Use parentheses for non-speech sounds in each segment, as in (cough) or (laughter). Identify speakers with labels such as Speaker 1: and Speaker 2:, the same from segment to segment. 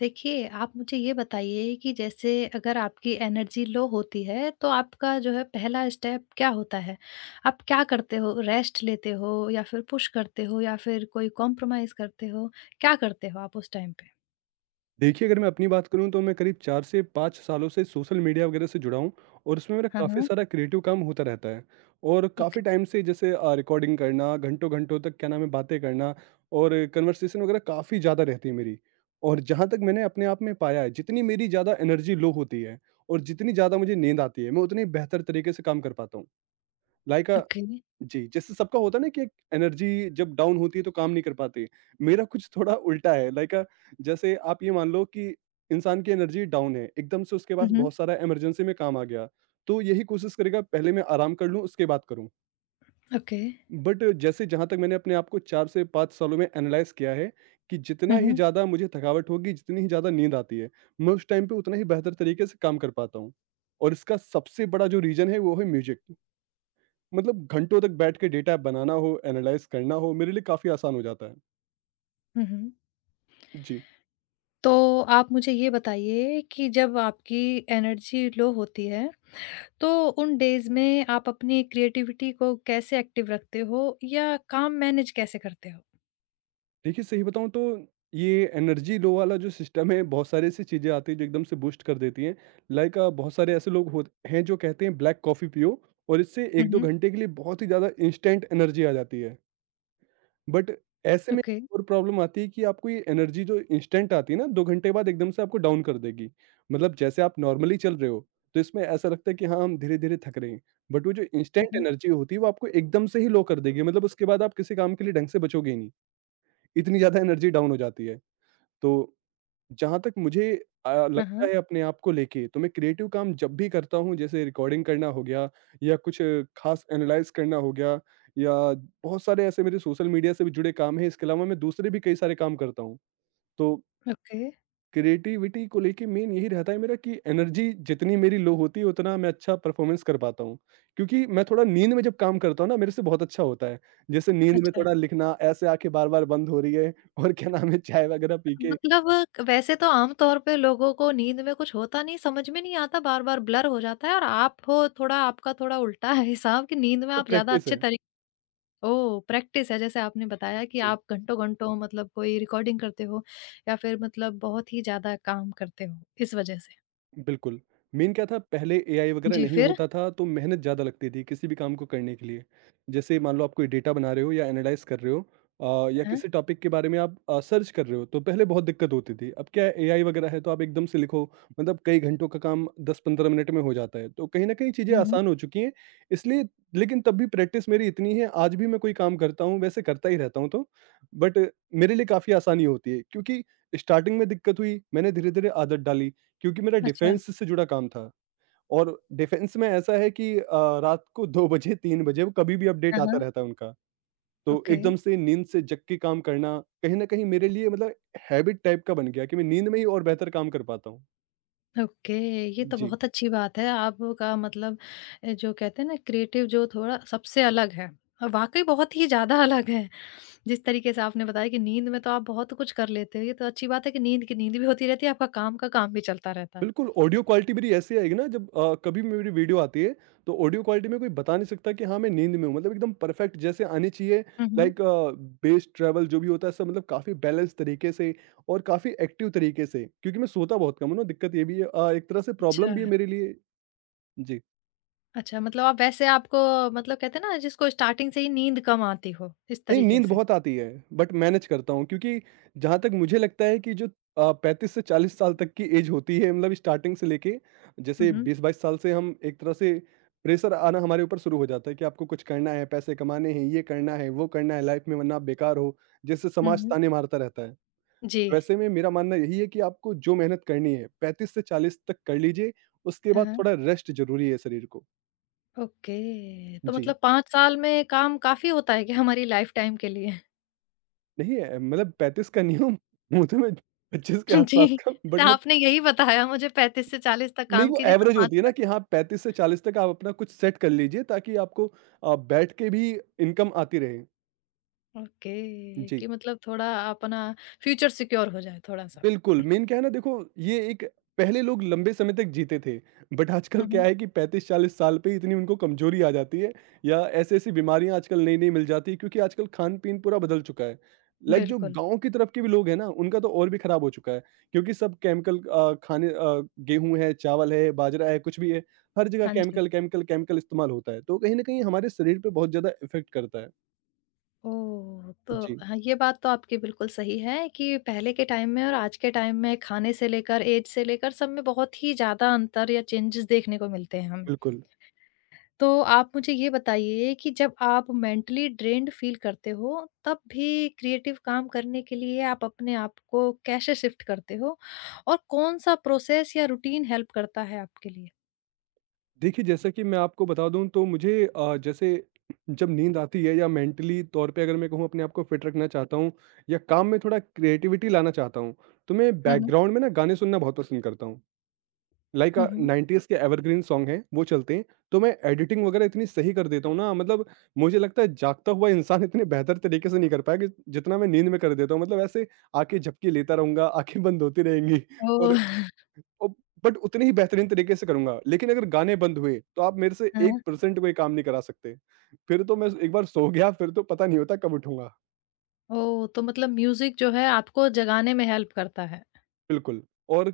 Speaker 1: देखिए, आप मुझे ये बताइए कि जैसे अगर आपकी एनर्जी लो होती है, तो आपका जो है पहला स्टेप क्या होता है? आप क्या करते हो? रेस्ट लेते हो या फिर पुश करते हो या फिर कोई कॉम्प्रोमाइज़ करते हो? क्या करते हो आप उस टाइम पे?
Speaker 2: देखिए, अगर मैं अपनी बात करूँ तो मैं करीब 4 से 5 सालों से सोशल मीडिया वगैरह से जुड़ा हूँ और उसमें मेरा
Speaker 1: हाँ,
Speaker 2: काफ़ी
Speaker 1: हाँ।
Speaker 2: सारा क्रिएटिव काम होता रहता है। और काफ़ी
Speaker 1: ओके,
Speaker 2: टाइम से जैसे रिकॉर्डिंग करना, घंटों-घंटों तक क्या नाम है बातें करना और कन्वर्सेशन वगैरह काफ़ी ज़्यादा रहती है मेरी। और जहाँ तक मैंने अपने आप में पाया है, जितनी मेरी ज़्यादा एनर्जी लो होती है और जितनी ज़्यादा मुझे नींद आती है, मैं उतनी बेहतर तरीके से काम कर पाता हूँ। Like
Speaker 1: okay.
Speaker 2: जी, जैसे सबका होता है ना कि एक एनर्जी जब डाउन होती है तो काम नहीं कर पाते। मेरा कुछ थोड़ा उल्टा है। लाइक जैसे आप ये मान लो कि इंसान की एनर्जी डाउन है, एकदम से उसके
Speaker 1: हुँ,
Speaker 2: पास
Speaker 1: हुँ।
Speaker 2: बहुत सारा इमरजेंसी में काम आ गया, तो यही कोशिश करेगा पहले मैं आराम कर लूँ उसके बाद करूँ।
Speaker 1: ओके।
Speaker 2: बट जैसे जहाँ तक मैंने अपने आप को 4 से 5 सालों में एनालाइज़ किया है कि जितना
Speaker 1: हुँ,
Speaker 2: ही
Speaker 1: हुँ।
Speaker 2: ज़्यादा मुझे थकावट होगी, जितनी ही ज़्यादा नींद आती है, मैं उस टाइम पे उतना ही बेहतर तरीके से काम कर पाता हूँ। और इसका सबसे बड़ा जो रीज़न है वो है म्यूज़िक। मतलब घंटों तक बैठ के डेटा बनाना हो, एनालाइज़ करना हो, मेरे लिए काफ़ी आसान हो जाता है।
Speaker 1: हुँ, हुँ।
Speaker 2: जी।
Speaker 1: तो आप मुझे ये बताइए कि जब आपकी एनर्जी लो होती है, तो उन डेज़ में आप अपनी क्रिएटिविटी को कैसे एक्टिव रखते हो या काम मैनेज कैसे करते हो?
Speaker 2: देखिए, सही बताऊँ तो ये एनर्जी लो वाला जो सिस्टम है, बहुत सारी ऐसी चीज़ें आती हैं जो एकदम से बूस्ट कर देती हैं। लाइक बहुत सारे ऐसे लोग होत हैं जो कहते हैं ब्लैक कॉफ़ी पियो और इससे
Speaker 1: हुँ,
Speaker 2: 1-2
Speaker 1: हुँ।
Speaker 2: घंटे के लिए बहुत ही ज़्यादा इंस्टेंट एनर्जी आ जाती है। बट ऐसे में
Speaker 1: ओके।
Speaker 2: और प्रॉब्लम आती है कि आपको ये एनर्जी जो इंस्टेंट आती है ना 2 घंटे बाद एकदम से आपको डाउन कर देगी। मतलब जैसे आप नॉर्मली चल रहे हो, तो इसमें ऐसा लगता है कि हाँ, हम धीरे-धीरे थक रहे हैं। बट वो जो
Speaker 1: हुँ,
Speaker 2: इंस्टेंट
Speaker 1: हुँ।
Speaker 2: एनर्जी होती है वो आपको एकदम से ही लो कर देगी। मतलब उसके बाद आप किसी काम के लिए ढंग से बचोगे ही नहीं। इतनी ज़्यादा एनर्जी डाउन हो जाती है। तो जहाँ तक मुझे
Speaker 1: हाँ,
Speaker 2: लगता
Speaker 1: हाँ।
Speaker 2: है अपने आप को लेके, तो मैं क्रिएटिव काम जब भी करता हूँ, जैसे रिकॉर्डिंग करना हो गया या कुछ खास एनालाइज़ करना हो गया या बहुत सारे ऐसे मेरे सोशल मीडिया से भी जुड़े काम हैं, इसके अलावा मैं दूसरे भी कई सारे काम करता हूँ। तो
Speaker 1: ओके।
Speaker 2: क्रिएटिविटी को लेके मेन यही रहता है मेरा कि एनर्जी जितनी मेरी लो होती है, उतना मैं अच्छा परफ़ॉर्मेंस कर पाता हूँ। क्योंकि मैं थोड़ा नींद में जब काम करता हूँ ना, मेरे से बहुत अच्छा होता है। जैसे नींद में
Speaker 1: अच्छा।
Speaker 2: थोड़ा लिखना, ऐसे आँखें बार-बार बंद हो रही है और क्या नाम है, चाय वगैरह पी के,
Speaker 1: मतलब वैसे तो आम तौर पे लोगों को नींद में कुछ होता नहीं, समझ में नहीं आता, बार-बार ब्लर हो जाता है और आप हो थोड़ा आपका थोड़ा उल्टा (laughs) है हिसाब कि नींद में
Speaker 2: तो
Speaker 1: आप ज़्यादा
Speaker 2: प्रैक्टिस
Speaker 1: अच्छे
Speaker 2: है।
Speaker 1: तरी। ओह! प्रैक्टिस है जैसे आपने बताया कि
Speaker 2: जी।
Speaker 1: आप घंटों-घंटों मतलब कोई रिकॉर्डिंग करते हो या फिर मतलब बहुत ही ज़्यादा काम करते हो, इस वजह से।
Speaker 2: बिल्कुल। मेन क्या था, पहले एआई वगैरह
Speaker 1: जी,
Speaker 2: नहीं
Speaker 1: फिर?
Speaker 2: होता था तो मेहनत ज़्यादा लगती थी किसी भी काम को करने के लिए। जैसे मान लो आप कोई डेटा बना रहे हो या एनालाइज़ कर रहे हो या
Speaker 1: हाँ।
Speaker 2: किसी टॉपिक के बारे में आप सर्च कर रहे हो तो पहले बहुत दिक्कत होती थी। अब क्या है, एआई वगैरह है तो आप एकदम से लिखो, मतलब कई घंटों का काम 10-15 मिनट में हो जाता है। तो कहीं न कहीं चीज़ें
Speaker 1: हुँ, हुँ।
Speaker 2: आसान हो चुकी हैं, इसलिए लेकिन तब भी प्रैक्टिस मेरी इतनी है, आज भी मैं कोई काम करता हूँ, वैसे करता ही रहता हूँ तो बट मेरे लिए काफ़ी आसानी होती है, क्योंकि स्टार्टिंग में दिक्कत हुई, मैंने धीरे-धीरे आदत डाली। क्योंकि मेरा
Speaker 1: अच्छा।
Speaker 2: डिफेंस से जुड़ा काम था और डिफेंस में ऐसा है कि रात को 2 बजे 3 बजे वो कभी भी अपडेट
Speaker 1: हाँ,
Speaker 2: आता
Speaker 1: हाँ।
Speaker 2: रहता है उनका। तो
Speaker 1: ओके।
Speaker 2: एकदम से नींद से जग के काम करना, कहीं न कहीं मेरे लिए मतलब हैबिट टाइप का बन गया कि मैं नींद में ही और बेहतर काम कर पाता हूँ।
Speaker 1: ओके, ये तो
Speaker 2: जी।
Speaker 1: बहुत अच्छी बात है। आपका मतलब जो कहते हैं ना क्रिएटिव जो थोड़ा सबसे अलग है और वाक़ई बहुत ही ज़्यादा अलग है। जिस तरीके से आपने बताया कि नींद में तो आप बहुत कुछ कर लेते हो, ये तो अच्छी बात है कि नींद की नींद भी होती रहती है, आपका काम का काम भी चलता रहता है।
Speaker 2: बिल्कुल, ऑडियो क्वालिटी मेरी ऐसी आएगी ना, जब कभी भी मेरी वीडियो आती है, तो ऑडियो क्वालिटी में कोई बता नहीं सकता कि हाँ, मैं नींद में हूँ। मतलब एकदम परफेक्ट जैसे आनी चाहिए।
Speaker 1: हुँ, हुँ।
Speaker 2: लाइक बेस ट्रैवल जो भी होता है सब मतलब काफ़ी बैलेंस तरीके से और काफ़ी एक्टिव तरीके से, क्योंकि मैं सोता बहुत कम हूँ ना, दिक्कत ये भी है, एक तरह से
Speaker 1: अच्छा,
Speaker 2: प्रॉब्लम भी है मेरे लिए। जी।
Speaker 1: अच्छा मतलब आप वैसे आपको मतलब कहते हैं ना जिसको स्टार्टिंग से ही नींद कम आती हो, इस
Speaker 2: नहीं,
Speaker 1: तरीके
Speaker 2: नींद
Speaker 1: से।
Speaker 2: बहुत आती है, बट मैनेज करता हूँ, क्योंकि जहाँ तक मुझे लगता है कि जो 35 से 40 साल तक की एज होती है, मतलब स्टार्टिंग से लेके
Speaker 1: हुँ,
Speaker 2: जैसे
Speaker 1: हुँ।
Speaker 2: 20-22 साल से हम एक तरह से प्रेशर आना हमारे ऊपर शुरू हो जाता है कि आपको कुछ करना है, पैसे कमाने हैं, ये करना है, वो करना है लाइफ में, वरना आप बेकार हो, जैसे
Speaker 1: हुँ,
Speaker 2: समाज
Speaker 1: हुँ।
Speaker 2: ताने मारता रहता है।
Speaker 1: जी।
Speaker 2: वैसे में मेरा मानना यही है कि आपको जो मेहनत करनी है 35 से 40 तक कर लीजिए, उसके
Speaker 1: हाँ,
Speaker 2: बाद
Speaker 1: हाँ।
Speaker 2: थोड़ा रेस्ट ज़रूरी है शरीर को।
Speaker 1: ओके, तो
Speaker 2: जी,
Speaker 1: मतलब 5 साल में काम काफ़ी होता है क्या हमारी लाइफ़ टाइम के लिए?
Speaker 2: नहीं मतलब 35 का नहीं हूँ, मुँह तो मैं 25 के
Speaker 1: (laughs)
Speaker 2: आस-पास
Speaker 1: जी,
Speaker 2: का,
Speaker 1: तो
Speaker 2: बट मैं
Speaker 1: आपने यही बताया मुझे 35 से 40 तक
Speaker 2: नहीं
Speaker 1: काम
Speaker 2: वो
Speaker 1: कीजिए तो
Speaker 2: एवरेज
Speaker 1: 5
Speaker 2: होती है ना
Speaker 1: साल।
Speaker 2: कि हाँ 35 से 40 तक आप अपना कुछ सेट कर लीजिए, ताकि आपको बैठ के भी इनकम आती रहे।
Speaker 1: ओके,
Speaker 2: जी।
Speaker 1: कि मतलब थोड़ा अपना फ्यूचर सिक्योर हो जाए थोड़ा-सा।
Speaker 2: बिल्कुल, मेन क्या है ना देखो, ये एक पहले लोग लंबे समय तक जीते थे, बट आजकल
Speaker 1: हुँ,
Speaker 2: क्या
Speaker 1: हुँ,
Speaker 2: है कि 35-40 साल पे ही इतनी उनको कमज़ोरी आ जाती है या ऐसी-ऐसी बीमारियाँ आजकल नई-नई मिल जाती है, क्योंकि आजकल खान-पीन पूरा बदल चुका है। लाइक जो
Speaker 1: बिल्कुल,
Speaker 2: गाँव की तरफ के भी लोग हैं ना, उनका तो और भी खराब हो चुका है, क्योंकि सब केमिकल खाने गेहूँ है, चावल है, बाजरा है, कुछ भी है, हर जगह
Speaker 1: हाँ जी।
Speaker 2: केमिकल, केमिकल, केमिकल इस्तेमाल होता है, तो कहीं न कहीं हमारे शरीर पे बहुत ज़्यादा इफ़ेक्ट करता है।
Speaker 1: ओह! तो
Speaker 2: जी,
Speaker 1: हाँ, ये बात तो आपकी बिल्कुल सही है कि पहले के टाइम में और आज के टाइम में खाने से लेकर, ऐज से लेकर सब में बहुत ही ज़्यादा अंतर या चेंजेस देखने को मिलते हैं हमें।
Speaker 2: बिल्कुल।
Speaker 1: तो आप मुझे ये बताइए कि जब आप मेंटली ड्रेन्ड फील करते हो, तब भी क्रिएटिव काम करने के लिए आप अपने आप को कैसे शिफ्ट करते हो? और कौन-सा प्रोसेस या रूटीन हेल्प करता है आपके लिए?
Speaker 2: देखिए, जैसा कि मैं आपको बता दूँ तो मुझे जैसे जब नींद आती है या मेंटली तौर पे अगर मैं कहूँ अपने आप को फिट रखना चाहता हूँ या काम में थोड़ा क्रिएटिविटी लाना चाहता हूँ, तो मैं
Speaker 1: हुँ, हुँ।
Speaker 2: बैकग्राउंड में ना गाने सुनना बहुत पसंद करता हूँ। लाइक
Speaker 1: हुँ, हुँ।
Speaker 2: 90s के एवरग्रीन सॉन्ग हैं, वो चलते हैं, तो मैं एडिटिंग वगैरह इतनी सही कर देता हूँ ना, मतलब मुझे लगता है जागता हुआ इंसान (laughs) इतने बेहतर तरीके से नहीं कर पाएगा जितना मैं नींद में कर देता हूँ। मतलब ऐसे आँखें झपकी लेता रहूँगा, आँखें बंद होती रहेंगी (laughs) और
Speaker 1: ओह! (laughs)
Speaker 2: ओ बट उतने ही बेहतरीन तरीके से करूँगा, लेकिन अगर गाने बंद हुए, तो आप मेरे से
Speaker 1: हाँ।
Speaker 2: 1% कोई काम नहीं करा सकते। फिर तो मैं एक बार सो गया, फिर तो पता नहीं होता कब उठूँगा।
Speaker 1: ओह! तो मतलब म्यूज़िक जो है आपको जगाने में हेल्प करता है।
Speaker 2: बिल्कुल, और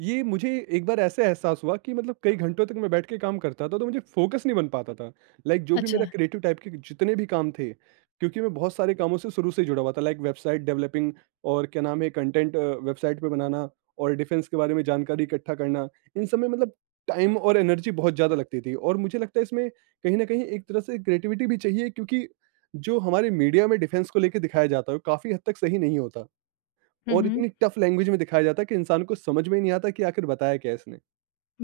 Speaker 2: ये मुझे एक बार ऐसे एहसास हुआ कि मतलब कई घंटों तक मैं बैठ के काम करता था, तो मुझे फ़ोकस नहीं बन पाता था। लाइक जो भी
Speaker 1: अच्छा।
Speaker 2: मेरा क्रिएटिव टाइप के जितने भी काम थे, क्योंकि मैं बहुत सारे कामों से शुरू से जुड़ा हुआ था, लाइक वेबसाइट डेवलपिंग और क्या नाम है कंटेंट वेबसाइट पे बनाना और डिफेंस के बारे में जानकारी इकट्ठा करना, इन सब में मतलब टाइम और एनर्जी बहुत ज़्यादा लगती थी और मुझे लगता है इसमें कहीं न कहीं एक तरह से क्रिएटिविटी भी चाहिए, क्योंकि जो हमारे मीडिया में डिफेंस को लेके दिखाया जाता है, वो काफ़ी हद तक सही नहीं होता।
Speaker 1: हुँ,
Speaker 2: और
Speaker 1: हुँ।
Speaker 2: इतनी टफ लैंग्वेज में दिखाया जाता है कि इंसान को समझ में ही नहीं आता कि आखिर बताया क्या है इसने।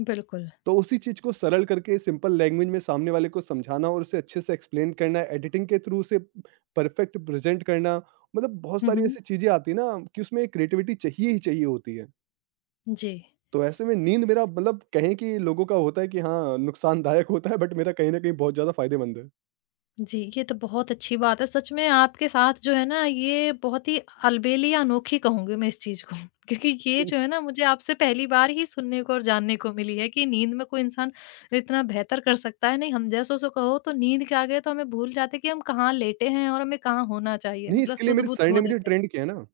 Speaker 1: बिल्कुल।
Speaker 2: तो उसी चीज़ को सरल करके सिंपल लैंग्वेज में सामने वाले को समझाना और उसे अच्छे से एक्सप्लेन करना, एडिटिंग के थ्रू उसे परफेक्ट प्रेज़ेंट करना, मतलब बहुत
Speaker 1: हुँ,
Speaker 2: सारी
Speaker 1: हुँ।
Speaker 2: ऐसी चीज़ें आती है ना कि उसमें क्रिएटिविटी चाहिए ही चाहिए होती है।
Speaker 1: जी।
Speaker 2: तो ऐसे में नींद मेरा मतलब कहें कि लोगों का होता है कि हाँ, नुकसानदायक होता है, बट मेरा कहीं न कहीं बहुत ज़्यादा फ़ायदेमंद है।
Speaker 1: जी, ये तो बहुत अच्छी बात है। सच में आपके साथ जो है ना ये बहुत ही अलबेली या अनोखी कहूँगी मैं इस चीज़ को। (laughs) क्योंकि ये जो है
Speaker 2: (laughs)
Speaker 1: ना मुझे आपसे पहली बार ही सुनने को और जानने को मिली है कि नींद में कोई इंसान इतना बेहतर कर सकता है। नहीं हम जैसों से कहो तो नींद के आगे तो हमें भूल जाते हैं कि हम कहाँ लेटे हैं और हमें कहाँ होना चाहिए।
Speaker 2: नहीं,
Speaker 1: मतलब
Speaker 2: इसके लिए मेरे
Speaker 1: सुध-बुध
Speaker 2: सर ने
Speaker 1: खो
Speaker 2: मुझे
Speaker 1: देते हैं।
Speaker 2: ट्रेंड किया ना।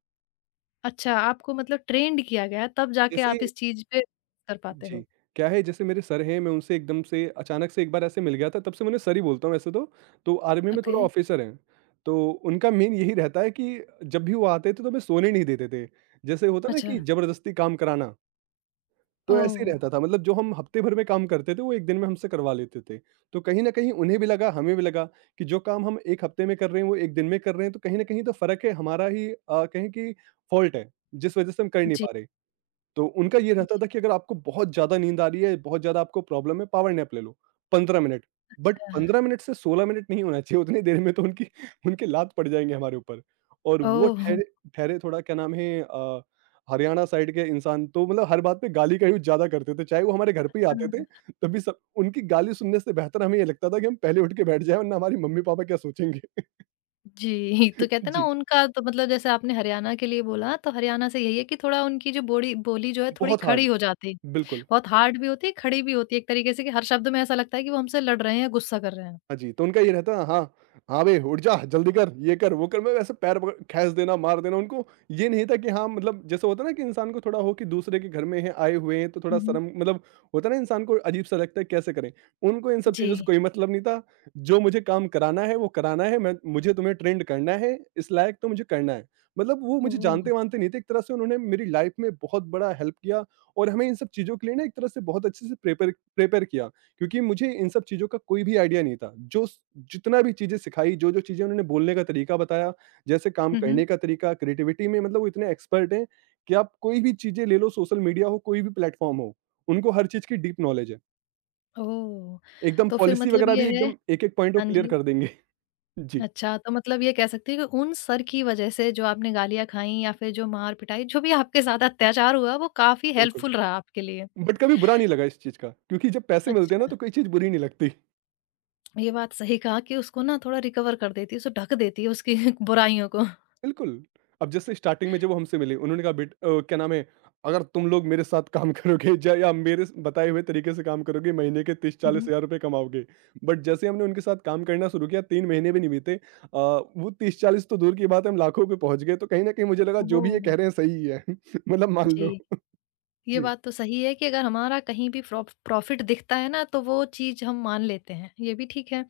Speaker 1: अच्छा, आपको मतलब ट्रेंड किया गया है तब जाके
Speaker 2: जैसे
Speaker 1: आप इस चीज़ पे कर पाते
Speaker 2: जी,
Speaker 1: हो।
Speaker 2: क्या है जैसे मेरे सर हैं, मैं उनसे एकदम से अचानक से एक बार ऐसे मिल गया था, तब से मैं उन्हें सर ही बोलता हूँ वैसे तो। तो आर्मी में
Speaker 1: ओके,
Speaker 2: थोड़ा ऑफ़िसर हैं, तो उनका मेन यही रहता है कि जब भी वो आते थे तो हमें सोने नहीं देते थे। जैसे होता है ना
Speaker 1: अच्छा।
Speaker 2: कि ज़बरदस्ती काम कराना, तो ऐसे ही
Speaker 1: ओह!
Speaker 2: रहता था मतलब जो हम हफ़्ते भर में काम करते थे, वो 1 दिन में हमसे करवा लेते थे। तो कहीं न कहीं उन्हें भी लगा, हमें भी लगा कि जो काम हम 1 हफ़्ते में कर रहे हैं, वो 1 दिन में कर रहे हैं, तो कहीं न कहीं तो फ़र्क है, हमारा ही कहें कि फ़ॉल्ट है, जिस वजह से हम कर नहीं
Speaker 1: जी,
Speaker 2: पा रहे। तो उनका ये रहता
Speaker 1: जी,
Speaker 2: था कि अगर आपको बहुत ज़्यादा नींद आ रही है, बहुत ज़्यादा आपको प्रॉब्लम है, पावर नैप ले लो, 15 मिनट। बट
Speaker 1: अच्छा।
Speaker 2: 15 मिनट से 16 मिनट नहीं होना चाहिए, उतनी देर में तो उनकी (laughs) उनकी लात पड़ जाएँगे हमारे ऊपर। और वो
Speaker 1: ओह! हाँ।
Speaker 2: ठहरे ठहरे थोड़ा क्या नाम है हरियाणा साइड के इंसान, तो मतलब हर बात पे गाली का यूज़ ज़्यादा करते थे। चाहे वो हमारे घर पे ही आते थे,
Speaker 1: (laughs)
Speaker 2: तभी सब उनकी गाली सुनने से बेहतर हमें ये लगता था कि हम पहले उठ के बैठ जाएँ वरना हमारी मम्मी-पापा क्या सोचेंगे।
Speaker 1: जी, (laughs) तो कहते
Speaker 2: (laughs)
Speaker 1: हैं ना
Speaker 2: जी,
Speaker 1: उनका तो मतलब जैसे आपने हरियाणा के लिए बोला तो हरियाणा से यही है कि थोड़ा उनकी जो बोड़ी बोली जो है थोड़ी
Speaker 2: बहुत
Speaker 1: खड़ी
Speaker 2: हार्ड,
Speaker 1: हो जाती है।
Speaker 2: बिल्कुल।
Speaker 1: बहुत हार्ड भी होती है, खड़ी भी होती है एक तरीके से कि हर शब्द में ऐसा लगता है कि वो हमसे लड़ रहे हैं या गुस्सा कर रहे हैं।
Speaker 2: हाँ जी, तो उनका ये रहता है, हाँ, हाँ बे उठ जा, जल्दी कर, ये कर, वो कर, मतलब ऐसे पैर पकड़ खींच देना, मार देना। उनको ये नहीं था कि हाँ, मतलब जैसे होता है ना कि इंसान को थोड़ा हो कि दूसरे के घर में हैं, आए हुए हैं तो थोड़ा
Speaker 1: हुँ, हुँ।
Speaker 2: शर्म, मतलब होता है ना, इंसान को अजीब-सा लगता है कैसे करें। उनको इन सब
Speaker 1: जी।
Speaker 2: चीज़ों से कोई मतलब नहीं था। जो मुझे काम कराना है वो कराना है, मैं मुझे तुम्हें ट्रेंड करना है, इस लायक तो मुझे करना है। मतलब वो मुझे
Speaker 1: ओह!
Speaker 2: जानते-वानते नहीं थे, एक तरह से उन्होंने मेरी लाइफ़ में बहुत बड़ा हेल्प किया और हमें इन सब चीज़ों के लिए ना एक तरह से बहुत अच्छे से प्रेपर प्रेपेयर प्रिपेयर किया। क्योंकि मुझे इन सब चीज़ों का कोई भी आइडिया नहीं था। जो स जितना भी चीज़ें सिखाई, जो-जो चीज़ें उन्होंने बोलने का तरीका बताया, जैसे काम
Speaker 1: हुँ, हुँ।
Speaker 2: करने का तरीका, क्रिएटिविटी में, मतलब वो इतने एक्सपर्ट हैं कि आप कोई भी चीज़ें ले लो, सोशल मीडिया हो, कोई भी प्लेटफ़ॉर्म हो, उनको हर चीज़ की डीप नॉलेज है।
Speaker 1: ओह!
Speaker 2: एकदम
Speaker 1: तो फिर
Speaker 2: पॉलिसी
Speaker 1: मतलब
Speaker 2: वगैरह
Speaker 1: ये
Speaker 2: भी
Speaker 1: है।
Speaker 2: एकदम एक-एक पॉइंट वो
Speaker 1: हाँ
Speaker 2: क्लियर
Speaker 1: जी।
Speaker 2: कर देंगे। (laughs) जी,
Speaker 1: अच्छा, तो मतलब ये कह सकती हैं कि उन सर की वजह से जो आपने गालियाँ खाई या फिर जो मार-पिटाई जो भी आपके साथ अत्याचार हुआ वो काफ़ी
Speaker 2: बिल्कुल।
Speaker 1: हेल्पफुल रहा आपके लिए।
Speaker 2: बट कभी बुरा नहीं लगा इस चीज़ का, क्योंकि जब पैसे मिलते हैं ना
Speaker 1: अच्छा।
Speaker 2: तो कोई चीज़ बुरी नहीं लगती।
Speaker 1: ये बात सही कहा कि उसको ना थोड़ा रिकवर कर देती है, उसे ढक देती है उसकी (laughs) बुराइयों को।
Speaker 2: बिल्कुल। अब जैसे स्टार्टिंग में जब वो हमसे मिले, उन्होंने कहा बेट क्या नाम है, अगर तुम लोग मेरे साथ काम करोगे ज या मेरे स बताए हुए तरीके से काम करोगे, महीने के 30-40
Speaker 1: हुँ,
Speaker 2: हज़ार रुपए कमाओगे। बट जैसे हमने उनके साथ काम करना शुरू किया, 3 महीने भी नहीं बीते वो 30-40 तो दूर की बात है, हम लाखों पे पहुँच गए। तो कहीं न कहीं मुझे लगा जो भी ये
Speaker 1: ओह!
Speaker 2: कह रहे हैं सही ही है। (laughs) मतलब मान लो।
Speaker 1: जी, ये
Speaker 2: जी।
Speaker 1: बात तो सही है कि अगर हमारा कहीं भी प्रॉफ़िट दिखता है ना, तो वो चीज़ हम मान लेते हैं, ये भी ठीक है।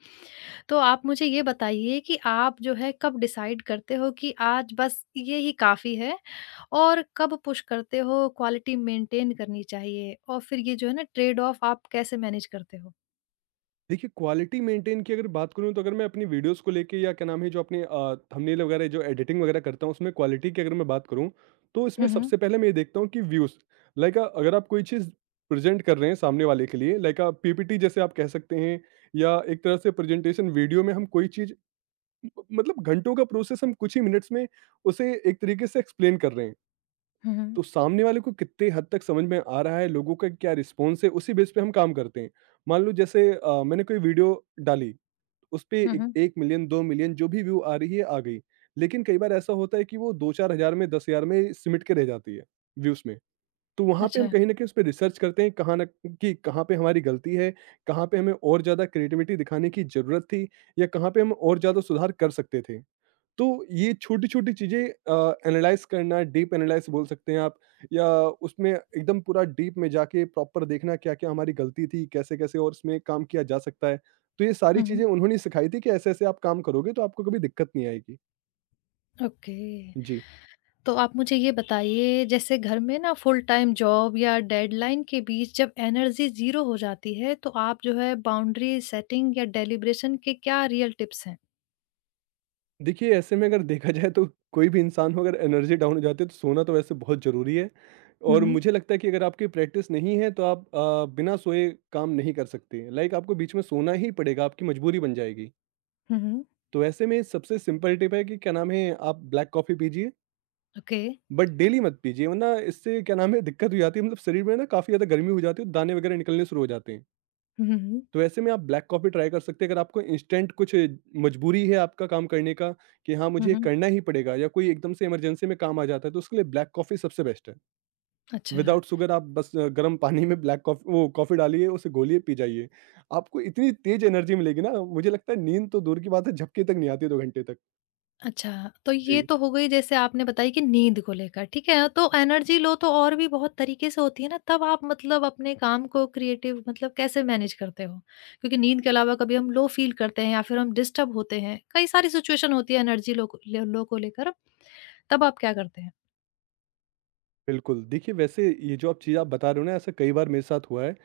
Speaker 1: तो आप मुझे ये बताइए कि आप जो है कब डिसाइड करते हो कि आज बस ये ही काफ़ी है और कब पुश करते हो क्वालिटी मेंटेन करनी चाहिए? और फिर ये जो है ना ट्रेड ऑफ आप कैसे मैनेज करते हो?
Speaker 2: देखिए, क्वालिटी मेंटेन की अगर बात करूँ, तो अगर मैं अपनी वीडियोज़ को लेके या क्या नाम है, जो अपने थंबनेल वगैरह, जो एडिटिंग वगैरह करता हूँ, उसमें क्वालिटी की अगर मैं बात करूँ, तो इसमें
Speaker 1: हुँ, हुँ।
Speaker 2: सबसे पहले मैं ये देखता हूँ कि व्यूज़, लाइक अगर आप कोई चीज़ प्रेज़ेंट कर रहे हैं सामने वाले के लिए, लाइक पीपीटी जैसे आप कह सकते हैं, या एक तरह से प्रेज़ेंटेशन। वीडियो में हम कोई चीज़ म मतलब घंटों का प्रोसेस हम कुछ ही मिनट्स में उसे एक तरीके से एक्सप्लेन कर रहे हैं।
Speaker 1: हुँ, हुँ।
Speaker 2: तो सामने वाले को कितने हद तक समझ में आ रहा है, लोगों का क्या रिस्पॉन्स है, उसी बेस पे हम काम करते हैं। मान लो जैसे मैंने कोई वीडियो डाली, उसपे
Speaker 1: हुँ,
Speaker 2: ए
Speaker 1: हुँ।
Speaker 2: 1 मिलियन 2 मिलियन जो भी व्यू आ रही है, आ गई। लेकिन कई बार ऐसा होता है कि वो 2-4 हज़ार में, 10,000 में सिमट के रह जाती है, व्यूज़ में। तो वहाँ पे हम
Speaker 1: अच्छा।
Speaker 2: कहीं न कहीं उसपे रिसर्च करते हैं कहाँ न कि कहाँ पे हमारी गलती है, कहाँ पे हमें और ज़्यादा क्रिएटिविटी दिखाने की ज़रूरत थी, या कहाँ पे हम और ज़्यादा सुधार कर सकते थे। तो ये छोटी-छोटी चीज़ें एनालाइज़ करना, डीप एनालाइज़ बोल सकते हैं आप, या उसमें एकदम पूरा डीप में जाके प्रॉपर देखना क्या-क्या हमारी गलती थी, कैसे-कैसे और इसमें काम किया जा सकता है। तो ये सारी
Speaker 1: हुँ, हुँ।
Speaker 2: चीज़ें उन्होंने सिखाई थी कि ऐसे-ऐसे आप काम करोगे तो आपको कभी दिक्कत नहीं आएगी।
Speaker 1: ओके।
Speaker 2: जी।
Speaker 1: तो आप मुझे ये बताइए जैसे घर में ना फुल टाइम जॉब या डेडलाइन के बीच जब एनर्जी जीरो हो जाती है तो आप जो है बाउंड्री सेटिंग या डेलिब्रेशन के क्या रियल टिप्स हैं?
Speaker 2: देखिए, ऐसे में अगर देखा जाए तो कोई भी इंसान हो, अगर एनर्जी डाउन हो जाती है तो सोना तो वैसे बहुत ज़रूरी है,
Speaker 1: हुँ,
Speaker 2: और
Speaker 1: हुँ।
Speaker 2: मुझे लगता है कि अगर आपकी प्रैक्टिस नहीं है तो आप बिना सोए काम नहीं कर सकते। लाइक आपको बीच में सोना ही पड़ेगा, आपकी मजबूरी बन जाएगी।
Speaker 1: हुँ, हुँ। हुँ, हुँ।
Speaker 2: तो ऐसे में सबसे सिंपल टिप है कि, क्या नाम है, आप ब्लैक कॉफ़ी पीजिए,
Speaker 1: ओके।
Speaker 2: बट डेली मत पीजिए, वरना इससे, क्या नाम है, दिक्कत हो जाती है, मतलब शरीर में ना काफ़ी ज़्यादा गर्मी हो जाती है, दाने वगैरह निकलने शुरू हो जाते हैं।
Speaker 1: हुँ, हुँ, हुँ।
Speaker 2: तो ऐसे में आप ब्लैक कॉफ़ी ट्राई कर सकते हैं। अगर आपको इंस्टेंट कुछ मजबूरी है आपका काम करने का कि हाँ,
Speaker 1: हुँ,
Speaker 2: मुझे ये
Speaker 1: हुँ।
Speaker 2: करना ही पड़ेगा, या कोई एकदम से इमरजेंसी में काम आ जाता है, तो उसके लिए ब्लैक कॉफ़ी सबसे बेस्ट है।
Speaker 1: अच्छा।
Speaker 2: विदाउट शुगर आप बस गर्म पानी में ब्लैक कॉफ़ी, वो कॉफ़ी डालिए, उसे घोलिए, पी जाइए। आपको इतनी तेज़ एनर्जी मिलेगी ना, मुझे लगता है नींद तो दूर की बात है, झपकी तक नहीं आती 2 घंटे तक।
Speaker 1: अच्छा, तो ये
Speaker 2: जी।
Speaker 1: तो हो गई जैसे आपने बताई कि नींद को लेकर, ठीक है? तो एनर्जी लो तो और भी बहुत तरीके से होती है ना, तब आप मतलब अपने काम को क्रिएटिव मतलब कैसे मैनेज करते हो? क्योंकि नींद के अलावा कभी हम लो फ़ील करते हैं या फिर हम डिस्टर्ब होते हैं, कई सारी सिचुएशन होती है एनर्जी लो को लेकर, तब आप क्या करते हैं?
Speaker 2: बिल्कुल, देखिए वैसे ये जो आप चीज़ आप बता रहे हो ना, ऐसा कई बार मेरे साथ हुआ है।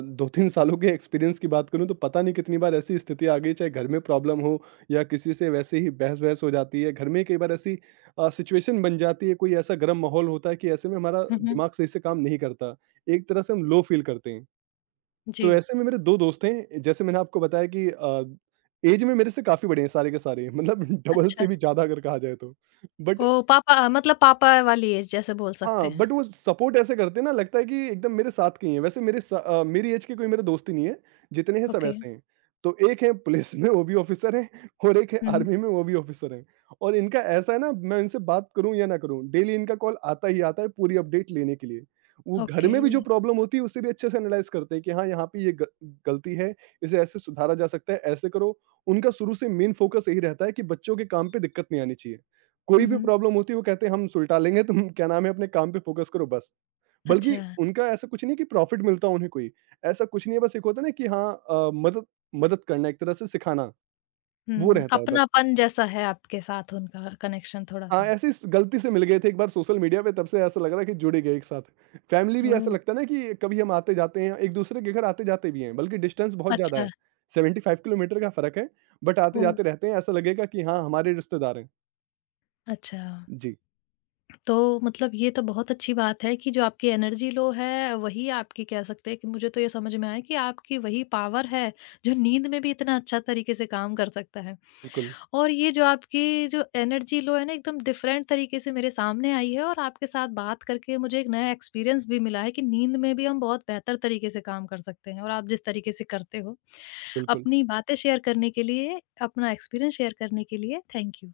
Speaker 2: 2-3 सालों के एक्सपीरियंस की बात करूँ तो पता नहीं कितनी बार ऐसी स्थिति आ गई, चाहे घर में प्रॉब्लम हो या किसी से वैसे ही बहस-वहस हो जाती है। घर में कई बार ऐसी सिचुएशन बन जाती है, कोई ऐसा गर्म माहौल होता है कि ऐसे में हमारा
Speaker 1: हुँ, हुँ।
Speaker 2: दिमाग सही से काम नहीं करता। एक तरह से हम लो फील करते हैं।
Speaker 1: जी,
Speaker 2: तो ऐसे में मेरे 2 दोस्त हैं, जैसे मैंने आपको बताया कि एज में मेरे से काफ़ी बड़े हैं सारे के सारे, मतलब (laughs) डबल
Speaker 1: अच्छा।
Speaker 2: से भी ज़्यादा अगर कहा जाए तो। But
Speaker 1: oh! पापा मतलब पापा वाली एज जैसे बोल
Speaker 2: हाँ,
Speaker 1: सकते हैं।
Speaker 2: बट वो सपोर्ट ऐसे करते हैं ना, लगता है कि एकदम मेरे साथ के ही हैं। वैसे मेरी एज के कोई मेरे दोस्त ही नहीं है, जितने हैं सब
Speaker 1: ओके।
Speaker 2: ऐसे हैं। तो एक है पुलिस में, वो भी ऑफ़िसर हैं, और एक है
Speaker 1: हुँ,
Speaker 2: आर्मी में, वो भी ऑफ़िसर हैं। और इनका ऐसा है ना, मैं इनसे बात करूँ या ना करूँ, डेली इनका कॉल आता ही आता है पूरी अपडेट लेने के लिए। वो घर
Speaker 1: ओके।
Speaker 2: में भी जो प्रॉब्लम होती है उसे भी अच्छे से एनालाइज़ करते हैं कि हाँ, यहाँ पे ये ग गलती है, इसे ऐसे सुधारा जा सकता है, ऐसे करो। उनका शुरू से मेन फ़ोकस यही रहता है कि बच्चों के काम पे दिक्कत नहीं आनी चाहिए। कोई
Speaker 1: हुँ,
Speaker 2: भी
Speaker 1: हुँ।
Speaker 2: प्रॉब्लम होती है वो कहते हैं हम सुलटा लेंगे, तुम (laughs) क्या नाम है, अपने काम पे फ़ोकस करो बस। बल्कि
Speaker 1: अच्छा।
Speaker 2: उनका ऐसा कुछ नहीं है कि प्रॉफ़िट मिलता हो उन्हें कोई, ऐसा कुछ नहीं है, बस एक होता है ना कि हाँ, मदद मदद करना, एक तरह से सिखाना, वो
Speaker 1: हुँ,
Speaker 2: रहता है बस।
Speaker 1: अपनापन जैसा है आपके साथ उनका कनेक्शन
Speaker 2: हाँ,
Speaker 1: थोड़ा-सा।
Speaker 2: ऐसे ही स गलती से मिल गए थे एक बार सोशल मीडिया पे, तब से ऐसा लग रहा है कि जुड़ ही गए एक साथ। फैमिली भी
Speaker 1: ओह!
Speaker 2: ऐसा लगता है ना कि कभी हम आते-जाते हैं, एक दूसरे के घर आते-जाते भी हैं, बल्कि डिस्टेंस बहुत ज़्यादा
Speaker 1: अच्छा,
Speaker 2: है, 75 किलोमीटर का फ़र्क है, बट
Speaker 1: ओह!
Speaker 2: आते-जाते रहते हैं, ऐसा लगेगा कि हाँ, हमारे रिश्तेदार हैं।
Speaker 1: अच्छा।
Speaker 2: जी,
Speaker 1: तो मतलब ये तो बहुत अच्छी बात है कि जो आपकी एनर्जी लो है, वही आपकी कह सकते हैं कि मुझे तो ये समझ में आया कि आपकी वही पावर है, जो नींद में भी इतना अच्छा तरीके से काम कर सकता है।
Speaker 2: बिल्कुल,
Speaker 1: और ये जो आपकी जो एनर्जी लो है ना, एकदम डिफरेंट तरीके से मेरे सामने आई है और आपके साथ बात करके मुझे एक नया एक्सपीरियंस भी मिला है कि नींद में भी हम बहुत बेहतर तरीके से काम कर सकते हैं और आप जिस तरीके से करते हो।
Speaker 2: बिल्कुल।
Speaker 1: अपनी बातें शेयर करने के लिए, अपना एक्सपीरियंस शेयर करने के लिए, थैंक यू।